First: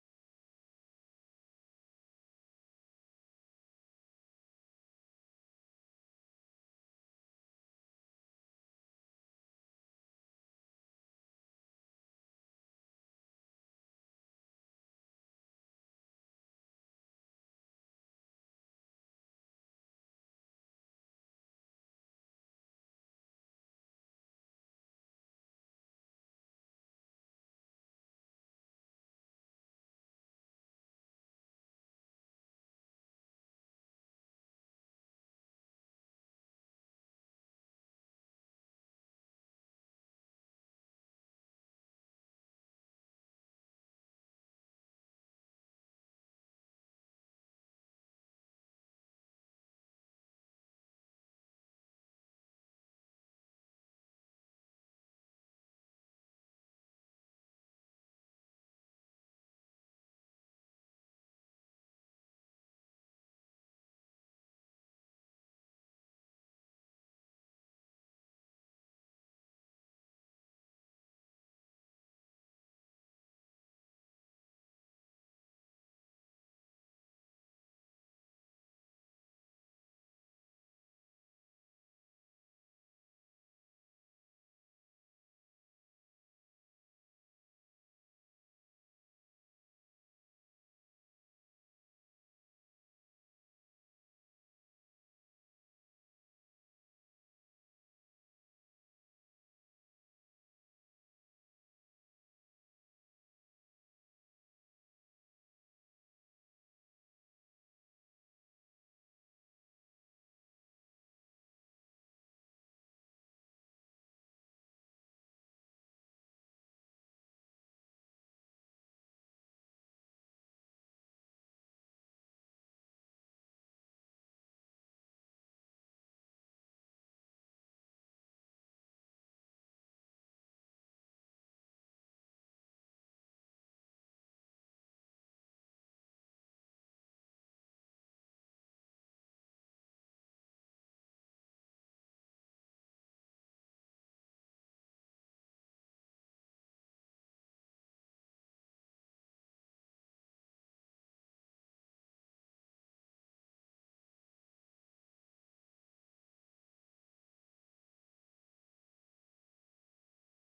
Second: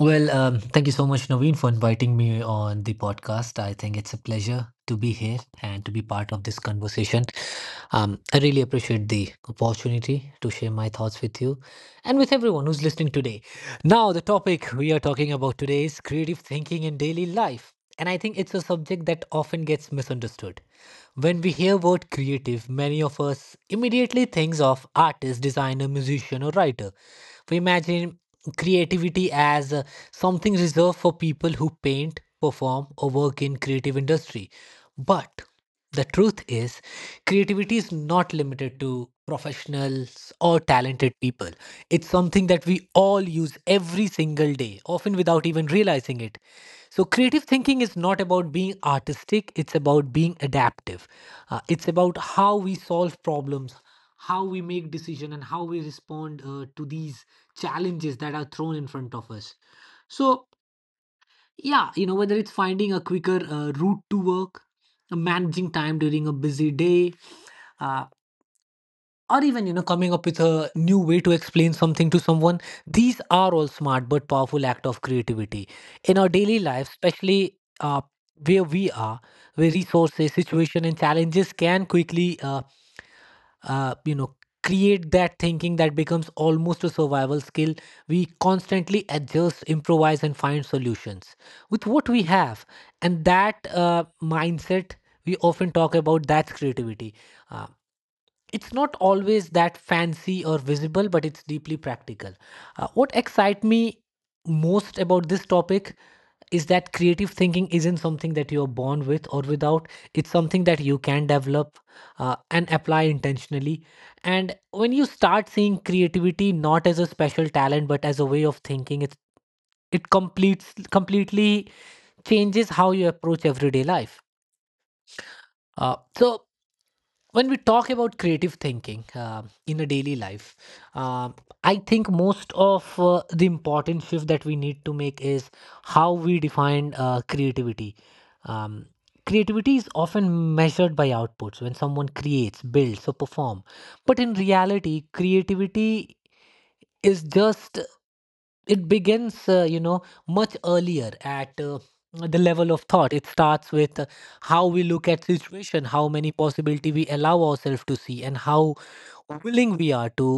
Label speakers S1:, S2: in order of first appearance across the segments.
S1: Thank you so much, Naveen, for inviting me on the podcast. I think it's a pleasure to be here and to be part of this conversation. I really appreciate the opportunity to share my thoughts with you and with everyone who's listening today. Now, the topic we are talking about today is creative thinking in daily life. And I think it's a subject that often gets misunderstood. When we hear word creative, many of us immediately think of artist, designer, musician, or writer. We imagine creativity as something reserved for people who paint, perform, or work in creative industry. But the truth is, creativity is not limited to professionals or talented people. It's something that we all use every single day, often without even realizing it. So, creative thinking is not about being artistic, it's about being adaptive. It's about how we solve problems, how we make decisions, and how we respond to these challenges that are thrown in front of us. So, yeah, whether it's finding a quicker route to work, managing time during a busy day, uh, or even coming up with a new way to explain something to someone, these are all smart but powerful act of creativity in our daily life, especially where we are, where resources situation and challenges can quickly uh, you know create that thinking that becomes almost a survival skill. We constantly adjust, improvise and find solutions with what we have, and that mindset we often talk about, that's creativity. Uh, it's not always that fancy or visible, but it's deeply practical. What excites me most about this topic is that creative thinking isn't something that you're born with or without. It's something that you can develop and apply intentionally. And when you start seeing creativity not as a special talent, but as a way of thinking, it's it completes completely changes how you approach everyday life. So when we talk about creative thinking in a daily life, uh, I think most of the important shift that we need to make is how we define creativity. Um, Creativity is often measured by outputs when someone creates, builds, or performs. But in reality, creativity is just it begins much earlier at the level of thought. It starts with how we look at situation, how many possibility we allow ourselves to see, and how willing we are to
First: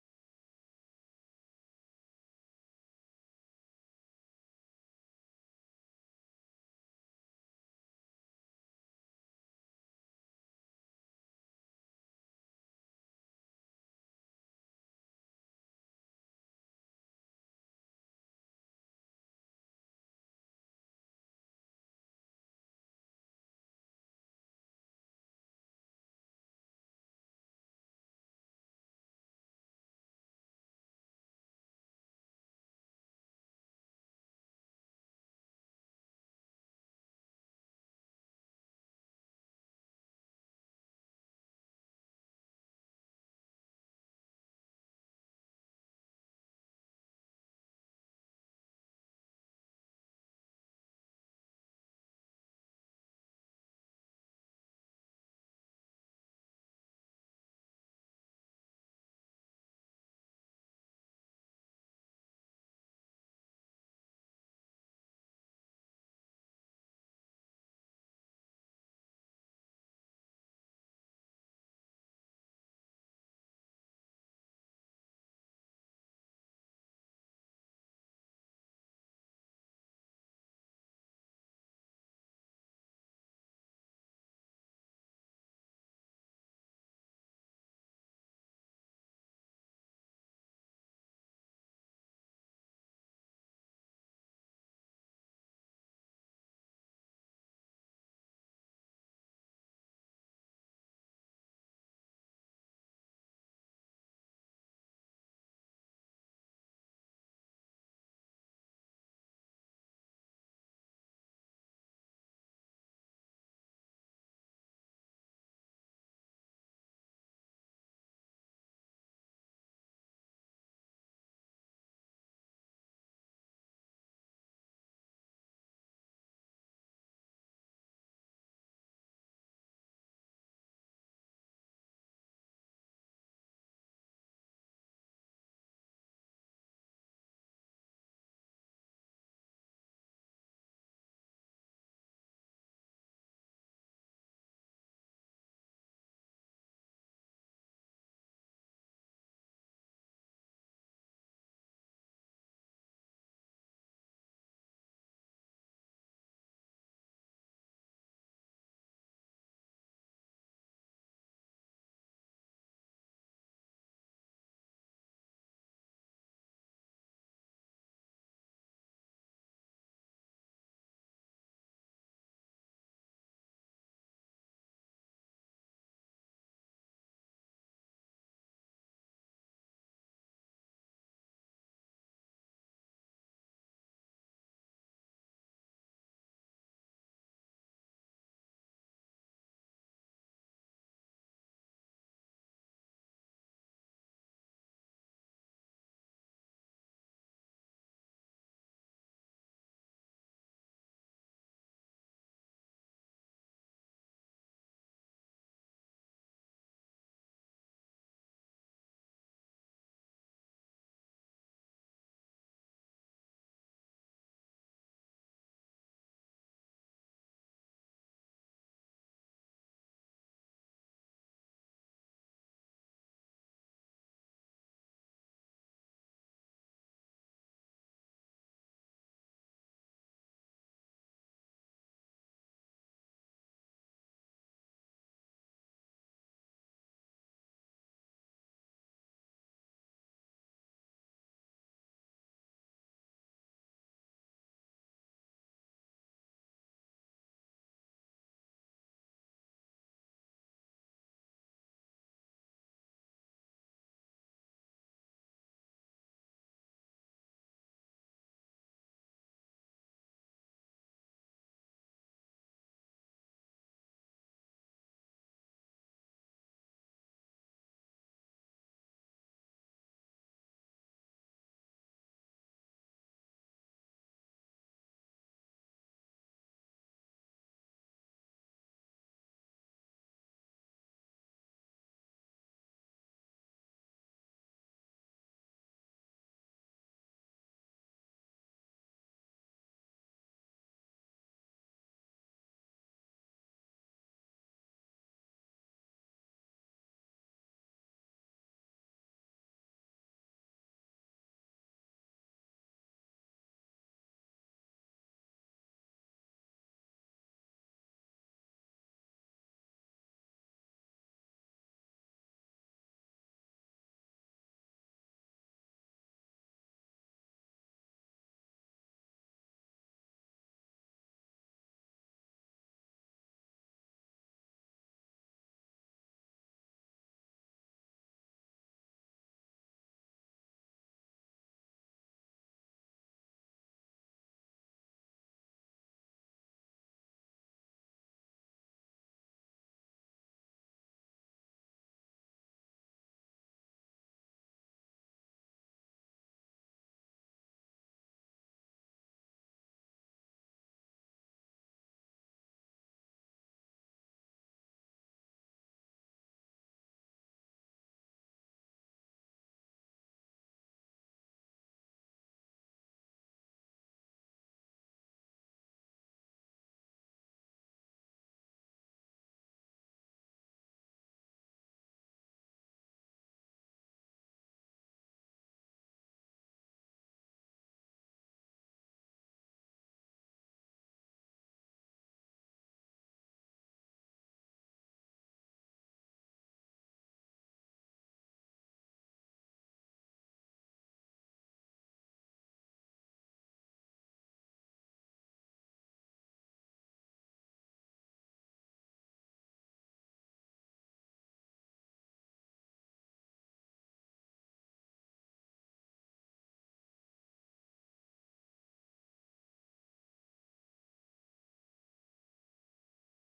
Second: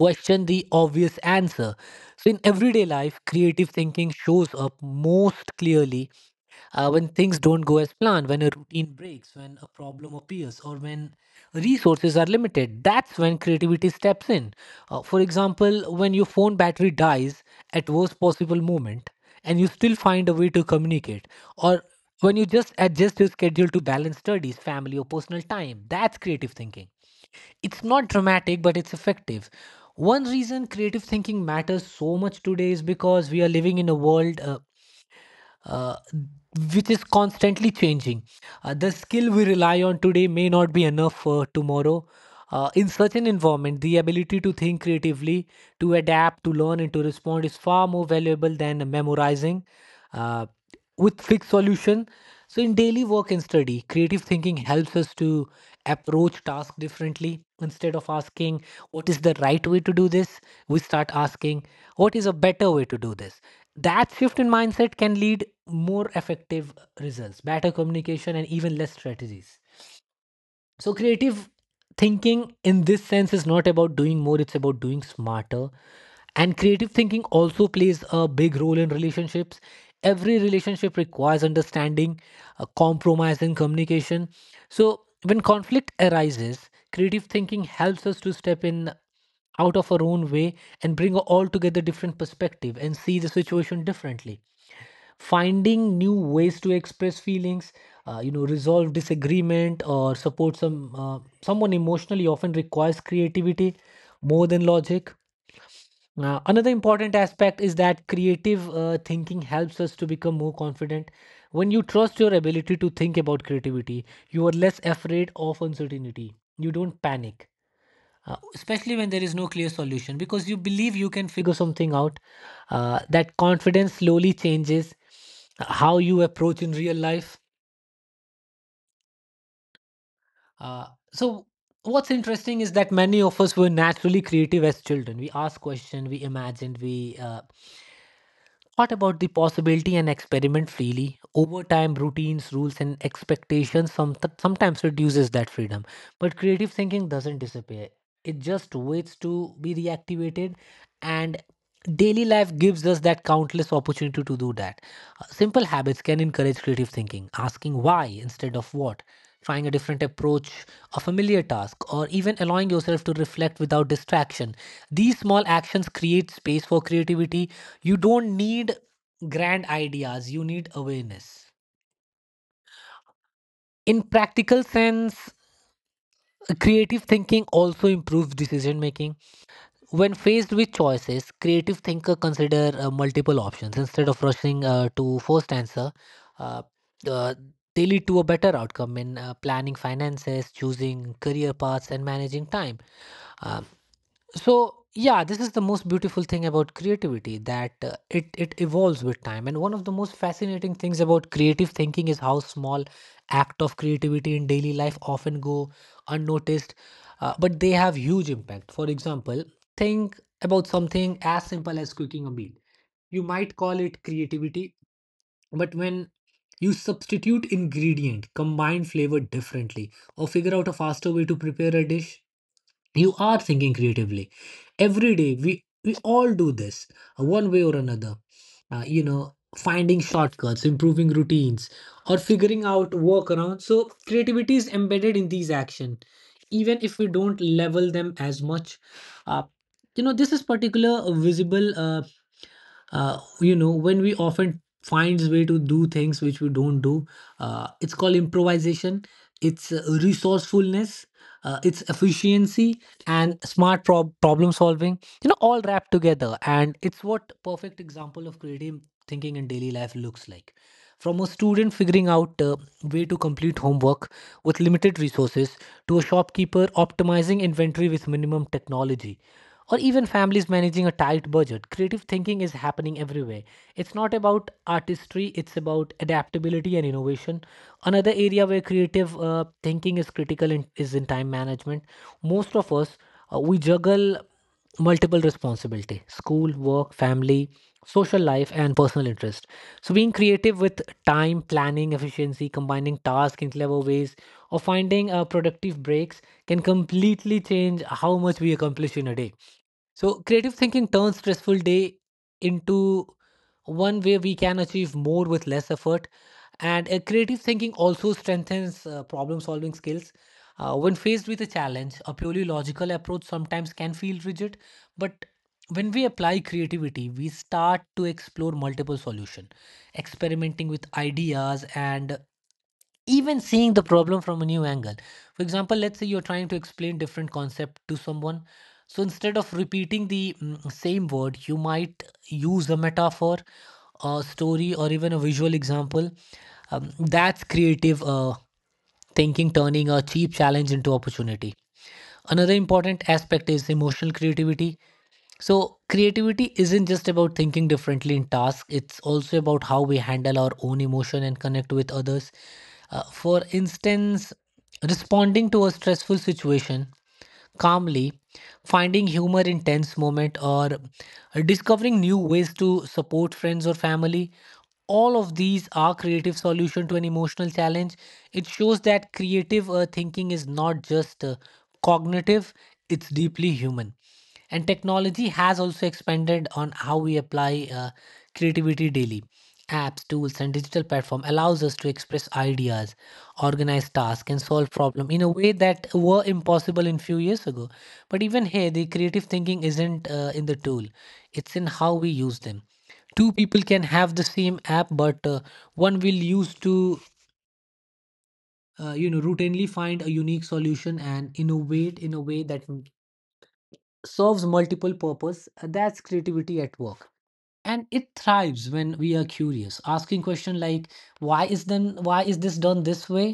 S1: question the obvious answer. So in everyday life creative thinking shows up most clearly when things don't go as planned, when a routine breaks, when a problem appears, or when resources are limited. That's when creativity steps in. For example, when your phone battery dies at worst possible moment and you still find a way to communicate, or when you just adjust your schedule to balance studies, family, or personal time. That's creative thinking. It's not dramatic but it's effective. One reason creative thinking matters so much today is because we are living in a world uh, which is constantly changing. The skill we rely on today may not be enough for tomorrow. In such an environment, the ability to think creatively, to adapt, to learn, and to respond is far more valuable than memorizing uh, with fixed solution. So, in daily work and study, creative thinking helps us to approach tasks differently. Instead of asking what is the right way to do this, we start asking what is a better way to do this. That shift in mindset can lead more effective results, better communication, and even less strategies. So, creative thinking in this sense is not about doing more, it's about doing smarter. And creative thinking also plays a big role in relationships. Every relationship requires understanding, compromise, and communication. So, when conflict arises, creative thinking helps us to step in out of our own way and bring a altogether different perspective and see the situation differently, finding new ways to express feelings, resolve disagreement or support someone emotionally often requires creativity more than logic. Another important aspect is that creative thinking helps us to become more confident. When you trust your ability to think about creativity, you are less afraid of uncertainty. You don't panic, especially when there is no clear solution, because you believe you can figure something out. That confidence slowly changes how you approach in real life. Uh, so what's interesting is that many of us were naturally creative as children. We asked questions, we imagined, we thought about the possibility and experiment freely. Over time routines, rules and expectations sometimes reduces that freedom, but creative thinking doesn't disappear. It just waits to be reactivated, and daily life gives us that countless opportunity to do that. Simple habits can encourage creative thinking: asking why instead of what, trying a different approach, a familiar task, or even allowing yourself to reflect without distraction. These small actions create space for creativity. You don't need grand ideas, you need awareness. In practical sense, creative thinking also improves decision making. When faced with choices, creative thinker consider multiple options instead of rushing to first answer. Uh, uh, they lead to a better outcome in planning finances, choosing career paths, and managing time. Uh, so yeah, this is the most beautiful thing about creativity, that it evolves with time. And one of the most fascinating things about creative thinking is how small act of creativity in daily life often go unnoticed, but they have huge impact. For example, think about something as simple as cooking a meal. You might call it creativity, but when you substitute ingredient, combine flavor differently, or figure out a faster way to prepare a dish, you are thinking creatively. Every day we all do this, one way or another, finding shortcuts, improving routines, or figuring out workarounds. So creativity is embedded in these action even if we don't level them as much. uh, this is particular visible when we often finds way to do things which we don't do. It's called improvisation. It's resourcefulness. It's efficiency and smart problem solving, you know, all wrapped together, and it's what perfect example of creative thinking in daily life looks like. From a student figuring out way to complete homework with limited resources, to a shopkeeper optimizing inventory with minimum technology, or even families managing a tight budget. Creative thinking is happening everywhere. It's not about artistry, it's about adaptability and innovation. Another area where creative thinking is critical in, is in time management. Most of us, we juggle multiple responsibility, school, work, family, social life and personal interest. So being creative with time, planning efficiency, combining tasks in clever ways, or finding productive breaks can completely change how much we accomplish in a day. So creative thinking turns stressful day into one where we can achieve more with less effort. And creative thinking also strengthens problem solving skills. When faced with a challenge, a purely logical approach sometimes can feel rigid, but when we apply creativity, we start to explore multiple solutions, experimenting with ideas, and even seeing the problem from a new angle. For example, let's say you're trying to explain different concept to someone. So instead of repeating the same word, you might use a metaphor, a story, or even a visual example. That's creative. Thinking turning a cheap challenge into opportunity. Another important aspect is emotional creativity. So, creativity isn't just about thinking differently in tasks, it's also about how we handle our own emotion and connect with others. For instance, responding to a stressful situation calmly, finding humor in tense moment, or discovering new ways to support friends or family. All of these are creative solution to an emotional challenge. It shows that creative thinking is not just cognitive, it's deeply human. And technology has also expanded on how we apply creativity daily. Apps, tools and digital platform allows us to express ideas, organize tasks and solve problem in a way that were impossible in few years ago. But even here the creative thinking isn't in the tool, it's in how we use them. Two people can have the same app, but one will use to routinely find a unique solution and innovate in a way that serves multiple purpose. That's creativity at work, and it thrives when we are curious, asking question like why is this done this way?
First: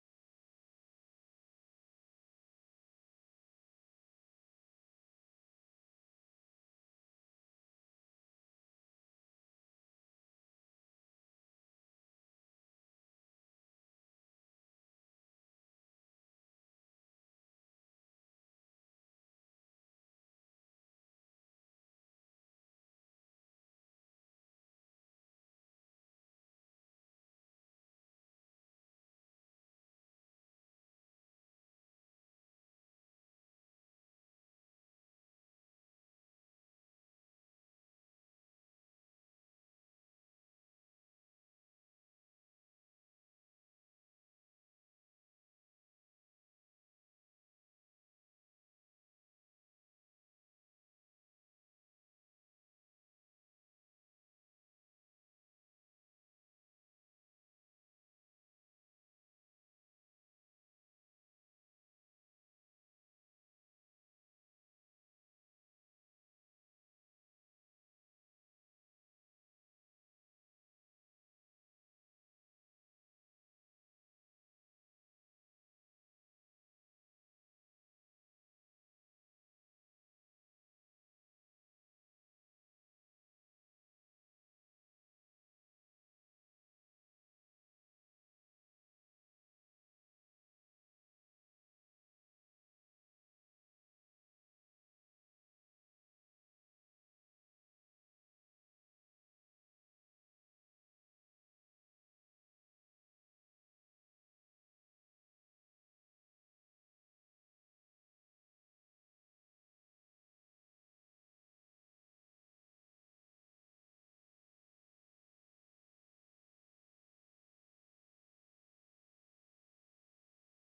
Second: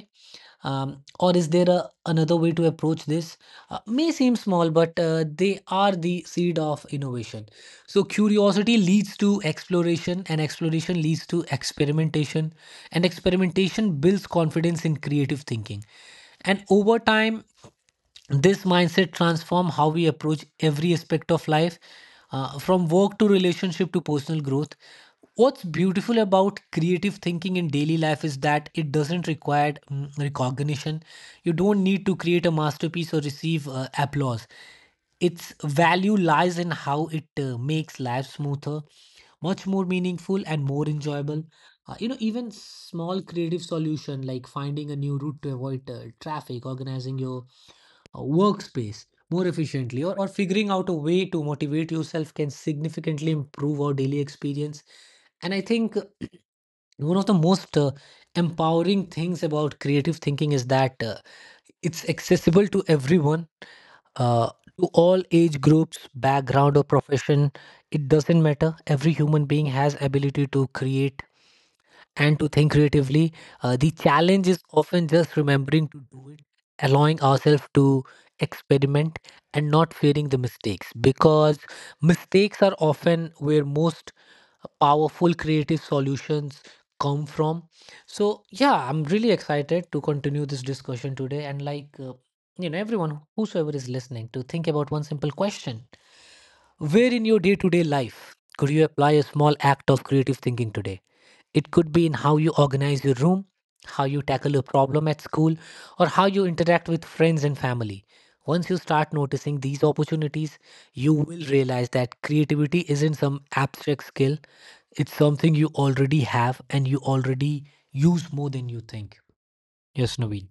S1: Or is there a, another way to approach this? May seem small, but they are the seed of innovation. So curiosity leads to exploration, and exploration leads to experimentation, and experimentation builds confidence in creative thinking. And over time, this mindset transform how we approach every aspect of life, from work to relationship to personal growth. What's beautiful about creative thinking in daily life is that it doesn't require recognition. You don't need to create a masterpiece or receive applause. Its value lies in how it makes life smoother, much more meaningful and more enjoyable. You know, even small creative solution like finding a new route to avoid traffic, organizing your workspace more efficiently, or figuring out a way to motivate yourself can significantly improve our daily experience. And I think one of the most empowering things about creative thinking is that it's accessible to everyone, uh, to all age groups, background or profession. It doesn't matter, every human being has ability to create and to think creatively. The challenge is often just remembering to do it, allowing ourselves to experiment and not fearing the mistakes, because mistakes are often where most powerful creative solutions come from. So, yeah, I'm really excited to continue this discussion today and like, everyone, whosoever is listening, to think about one simple question. Where in your day to day life could you apply a small act of creative thinking today? It could be in how you organize your room, how you tackle a problem at school, or how you interact with friends and family. Once you start noticing these opportunities, you will realize that creativity isn't some abstract skill, it's something you already have and you already use more than you think. Yes, Naveen.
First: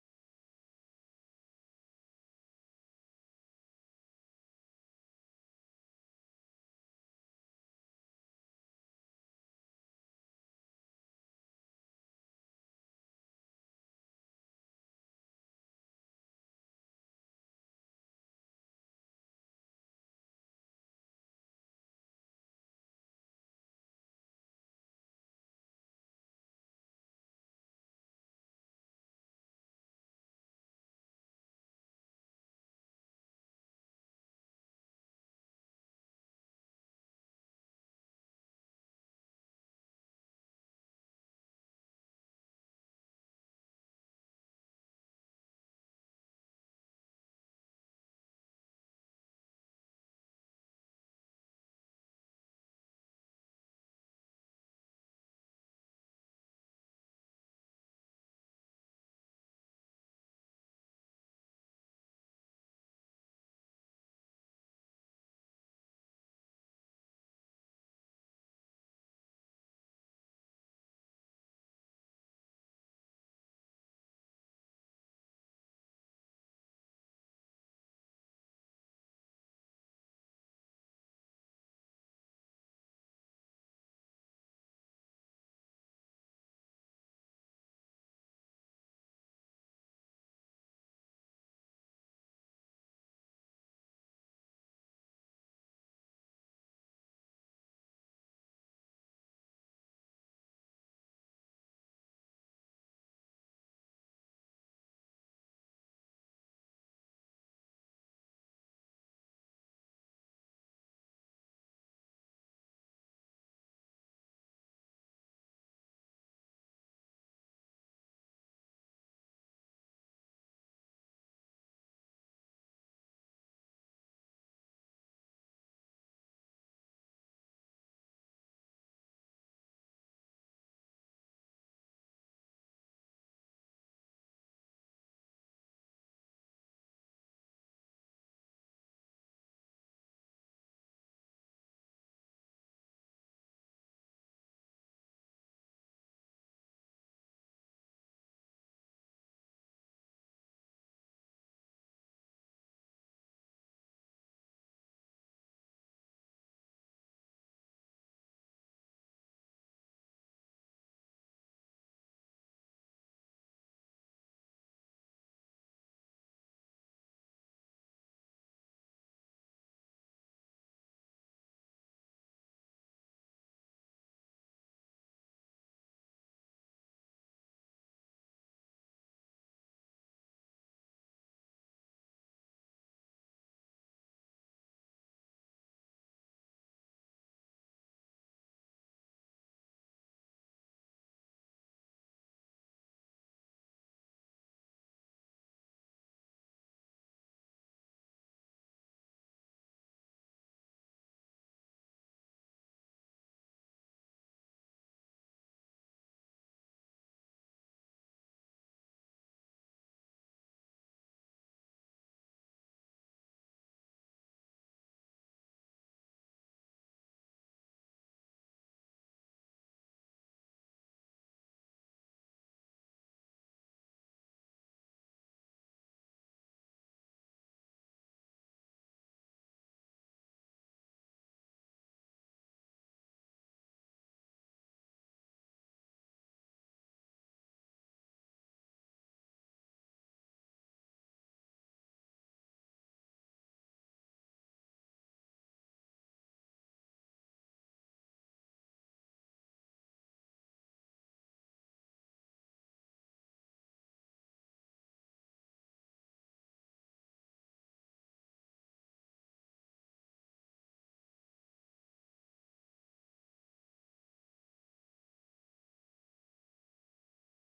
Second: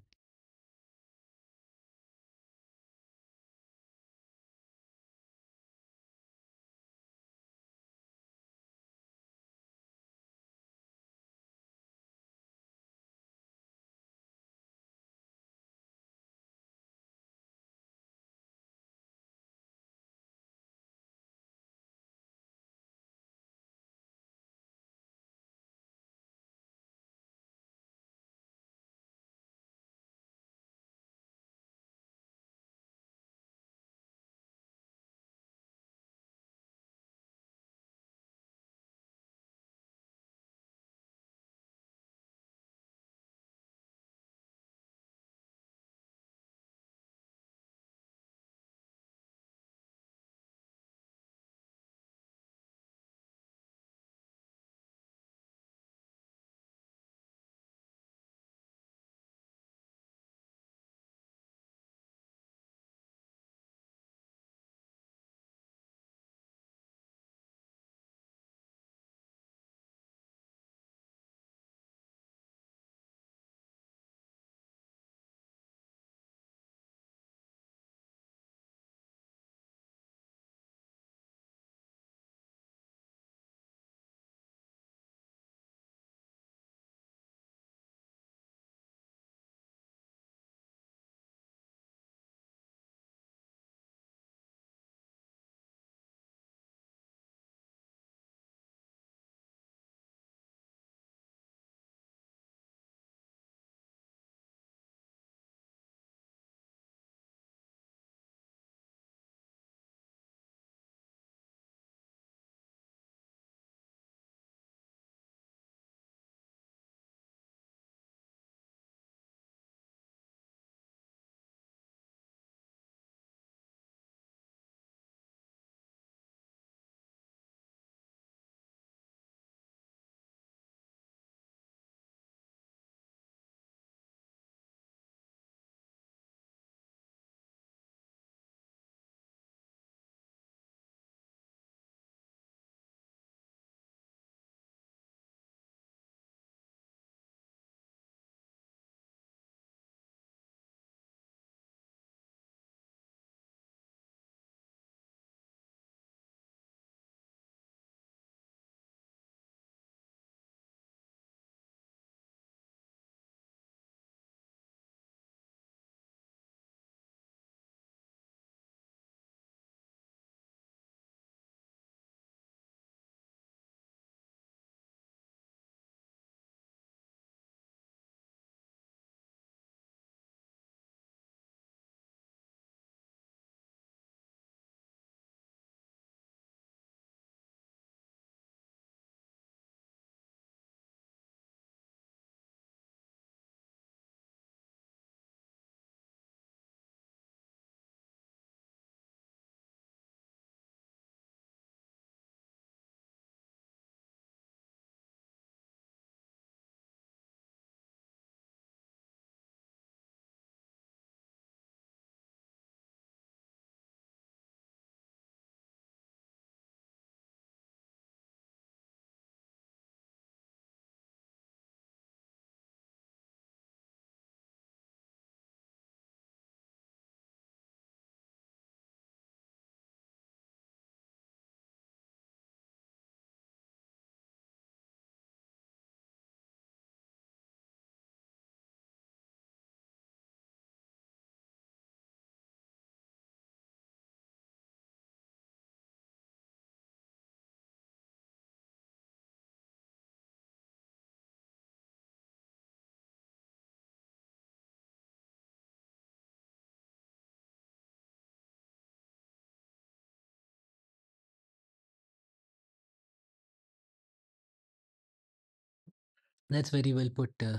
S1: That's very well put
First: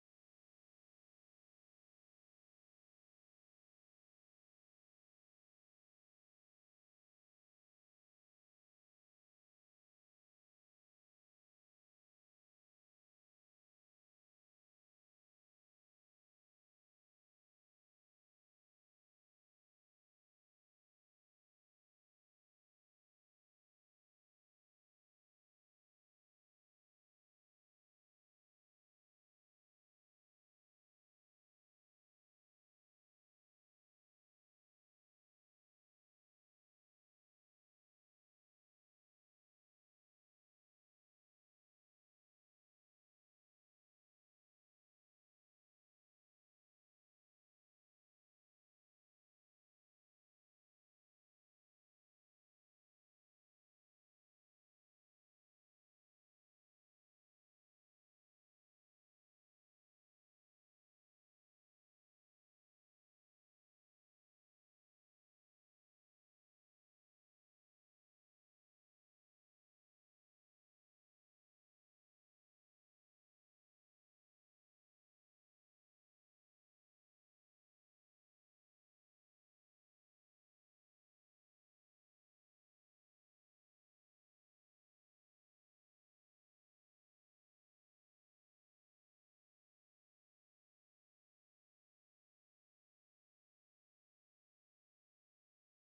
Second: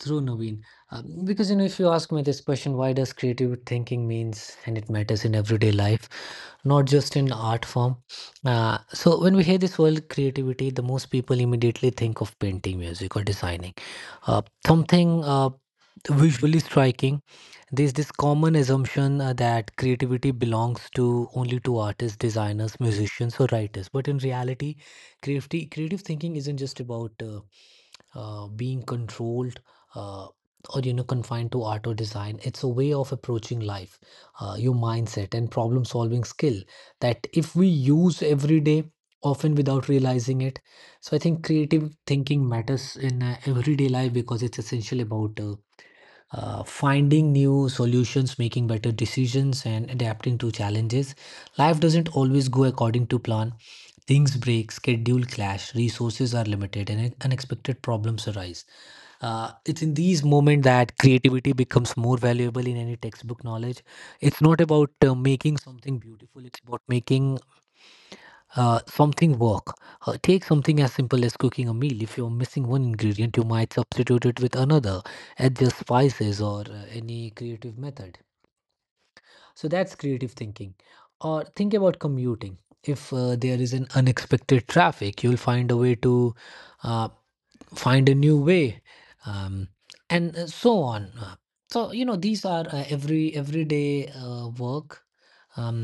S1: through, Naveen. Because you know, if you ask me this question, why does creative thinking means and it matters in everyday life? Not just in art form. So when we hear this word creativity, the most people immediately think of painting, music, or designing something visually striking. There's this common assumption that creativity belongs to only to artists, designers, musicians, or writers. But in reality, creative thinking isn't just about being controlled uh, or you know confined to art or design. It's a way of approaching life, your mindset and problem solving skill that if we use every day, often without realizing it. So I think creative thinking matters in everyday life because it's essential about finding new solutions, making better decisions, and adapting to challenges. Life doesn't always go according to plan. Things break, schedule clash, resources are limited, and unexpected problems arise. It's in these moments that creativity becomes more valuable in any textbook knowledge. It's not about making something beautiful, it's about making something work. Take something as simple as cooking a meal. If you're missing one ingredient, you might substitute it with another, adjust spices, or any creative method. So that's creative thinking. Or think about commuting. If there is an unexpected traffic, you'll find a way to uh, find a new way, um, and so on. So you know these are everyday work, um,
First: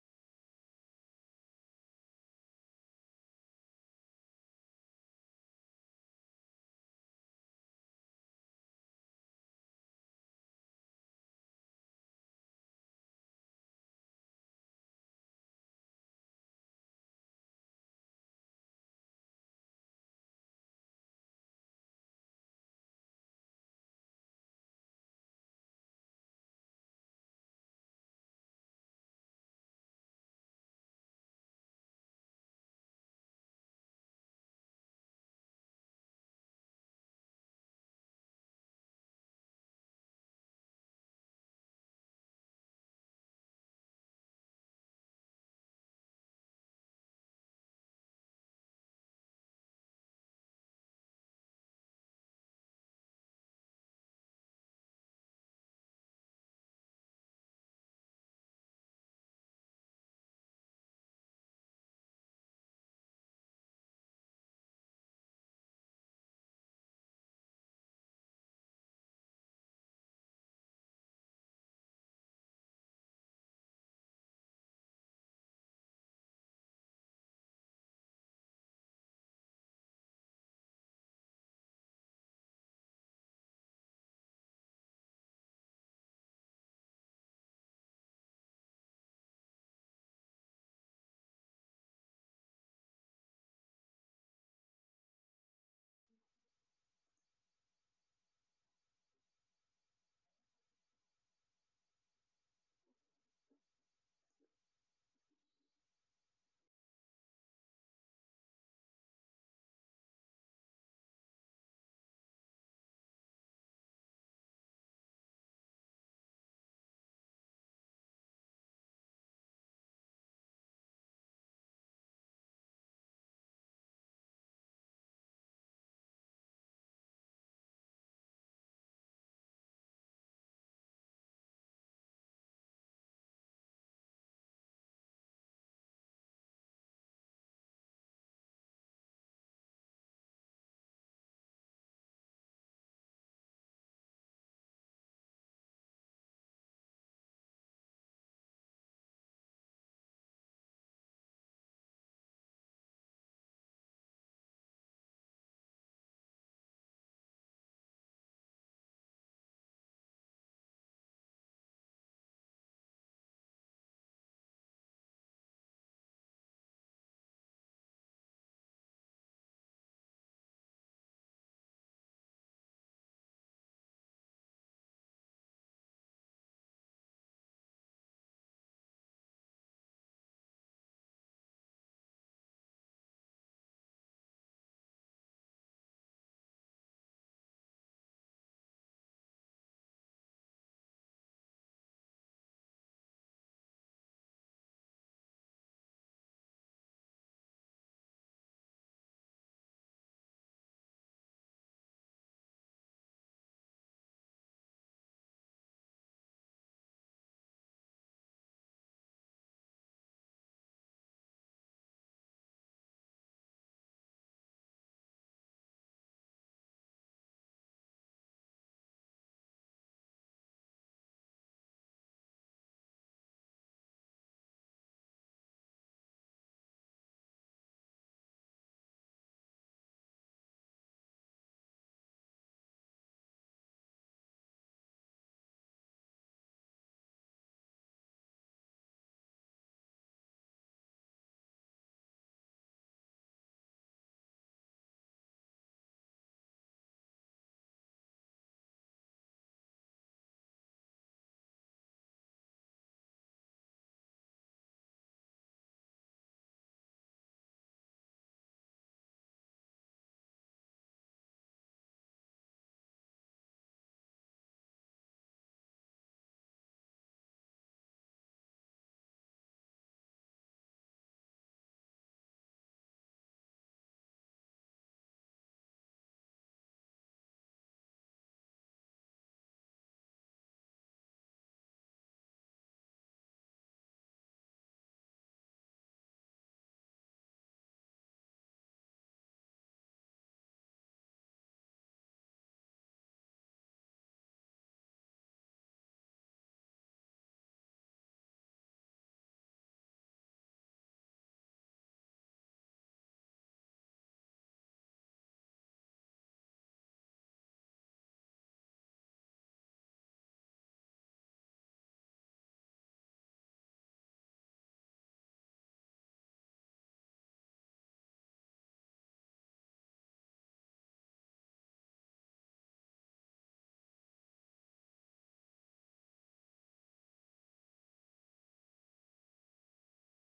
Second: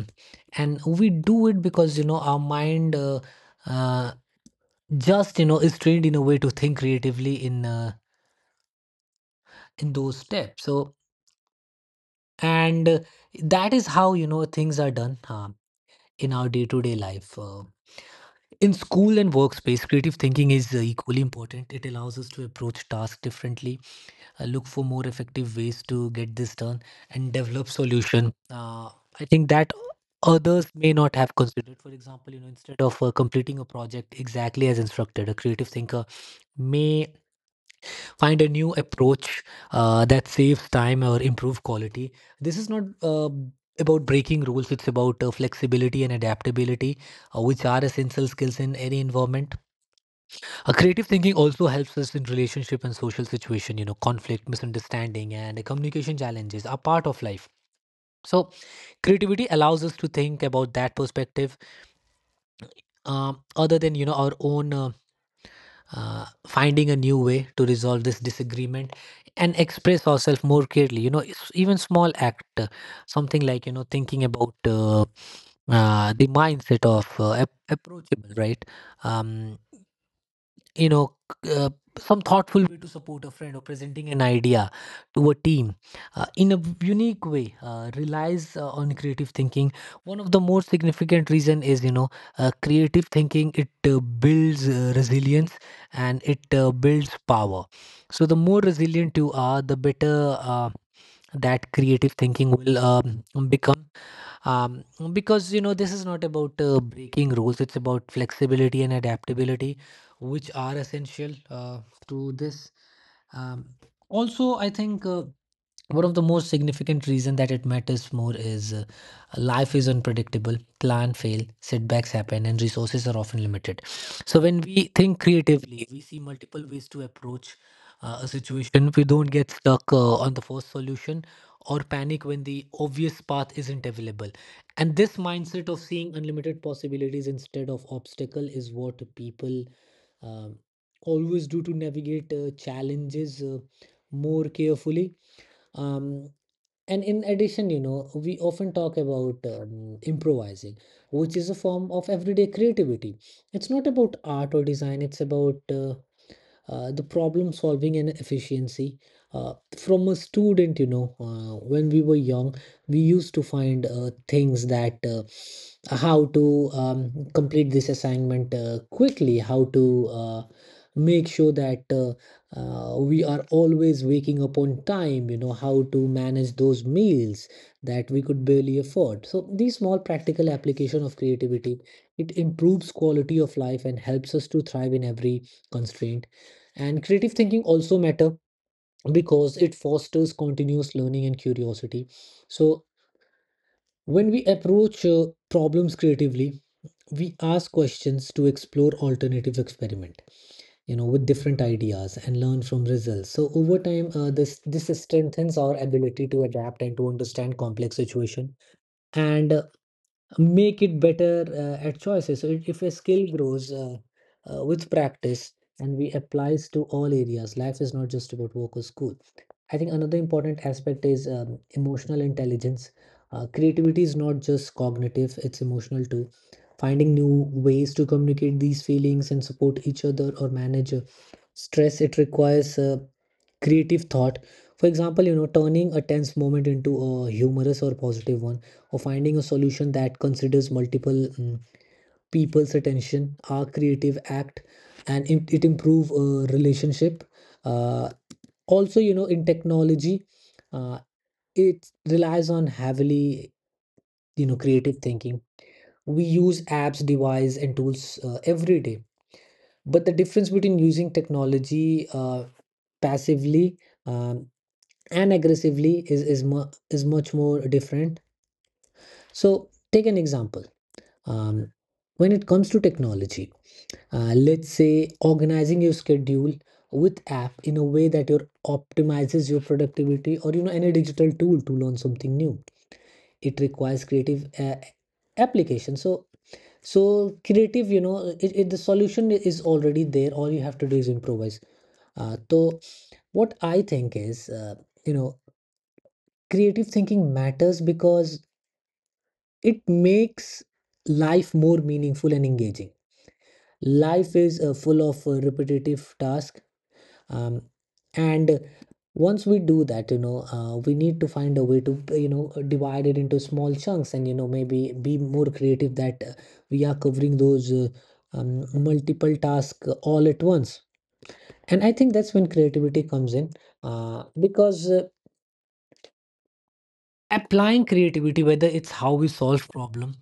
S1: and we do it because you know our mind uh, just you know is trained in a way to think creatively in those steps. So and uh, that is how you know things are done in our day-to-day life. In school and workspace, creative thinking is equally important. It allows us to approach tasks differently, look for more effective ways to get this done and develop solution I think that others may not have considered. For example, you know, instead of completing a project exactly as instructed, a creative thinker may find a new approach that saves time or improve quality. This is not about breaking rules, it's about flexibility and adaptability, which are essential skills in any environment. Creative thinking also helps us in relationship and social situation. You know, conflict, misunderstanding and communication challenges are part of life, so creativity allows us to think about that perspective other than you know our own, finding a new way to resolve this disagreement and express ourselves more clearly. You know, it's even small act, something like you know thinking about the mindset of approachable, right? um, you know uh, some thoughtful way to support a friend or presenting an idea to a team in a unique way relies on creative thinking. One of the most significant reason is, you know, creative thinking, it builds resilience and it builds power. So the more resilient you are, the better that creative thinking will become. Um, because you know, this is not about breaking rules, it's about flexibility and adaptability, which are essential to this. Um, also I think one of the most significant reason that it matters more is, life is unpredictable, plan fail, setbacks happen, and resources are often limited. So when we think creatively, we see multiple ways to approach a situation. We don't get stuck on the first solution or panic when the obvious path isn't available. And this mindset of seeing unlimited possibilities instead of obstacle is what people um, always do to navigate challenges more carefully. Um, and in addition, you know, we often talk about improvising, which is a form of everyday creativity. It's not about art or design, it's about the problem solving and efficiency. From a student, you know, when we were young, we used to find things that how to complete this assignment quickly, how to make sure that we are always waking up on time, you know, how to manage those meals that we could barely afford. So these small practical application of creativity, it improves quality of life and helps us to thrive in every constraint. And creative thinking also matter because it fosters continuous learning and curiosity. So when we approach problems creatively, we ask questions to explore alternative experiment, you know, with different ideas and learn from results. So over time, this strengthens our ability to adapt and to understand complex situation. And make it better at choices. So if a skill grows with practice and we applies to all areas, life is not just about work or school. I think another important aspect is emotional intelligence. Creativity is not just cognitive, it's emotional too. Finding new ways to communicate these feelings and support each other or manage stress, it requires creative thought. For example, you know, turning a tense moment into a humorous or positive one, or finding a solution that considers multiple people's attention are creative act, and it improve relationship. Uh, also you know, in technology, uh, it relies on heavily, you know, creative thinking. We use apps, device and tools every day, but the difference between using technology passively um, and aggressively is much more different. So take an example, um, when it comes to technology, let's say organizing your schedule with app in a way that your optimizes your productivity, or you know any digital tool to learn something new, it requires creative application. So creative, you know, the solution is already there, all you have to do is improvise. So what I think is, you know, creative thinking matters because it makes life more meaningful and engaging. Life is full of repetitive tasks, um, and once we do that, you know, we need to find a way to, you know, divide it into small chunks and you know maybe be more creative that we are covering those multiple tasks all at once. And I think that's when creativity comes in, because applying creativity, whether it's how we solve problems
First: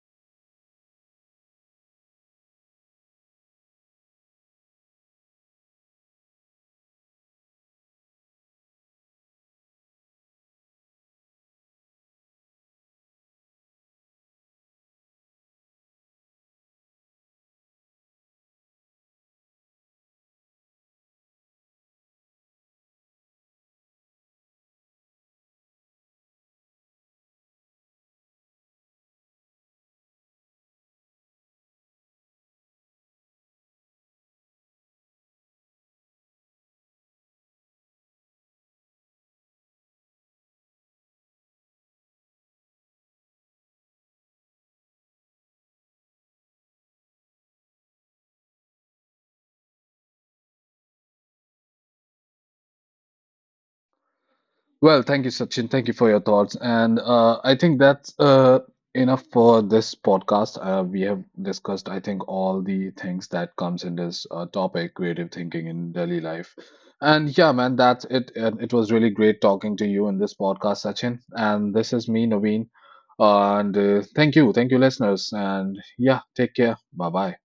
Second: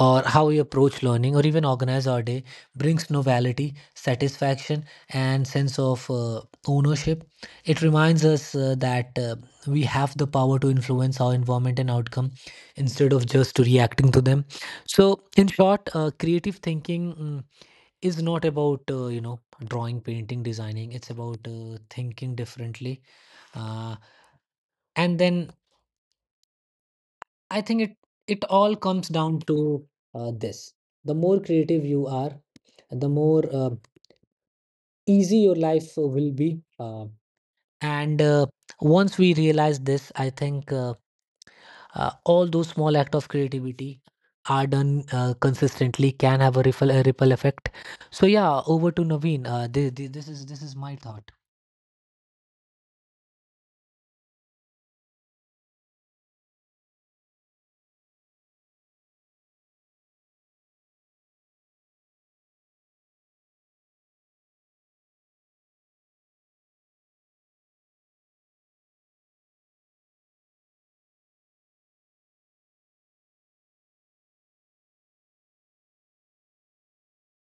S1: or how we approach learning or even organize our day, brings novelty, satisfaction, and sense of ownership. It reminds us that we have the power to influence our environment and outcome instead of just reacting to them. So, in short, creative thinking is not about you know drawing, painting, designing. It's about thinking differently, uh, and then I think it it all comes down to this: the more creative you are, the more easy your life will be. And Once we realize this, I think all those small acts of creativity are done consistently can have a ripple effect. So yeah, over to Naveen. This is my thought.
S2: Well, thank you, Sachin. Thank you for your thoughts. And I think that's enough for this podcast. We have discussed, I think, all the things that comes in this topic, creative thinking in daily life. And yeah, man, that's it. And it was really great talking to you in this podcast, Sachin. And this is me, Naveen. And Thank you. Thank you, listeners. And yeah, take care. Bye bye.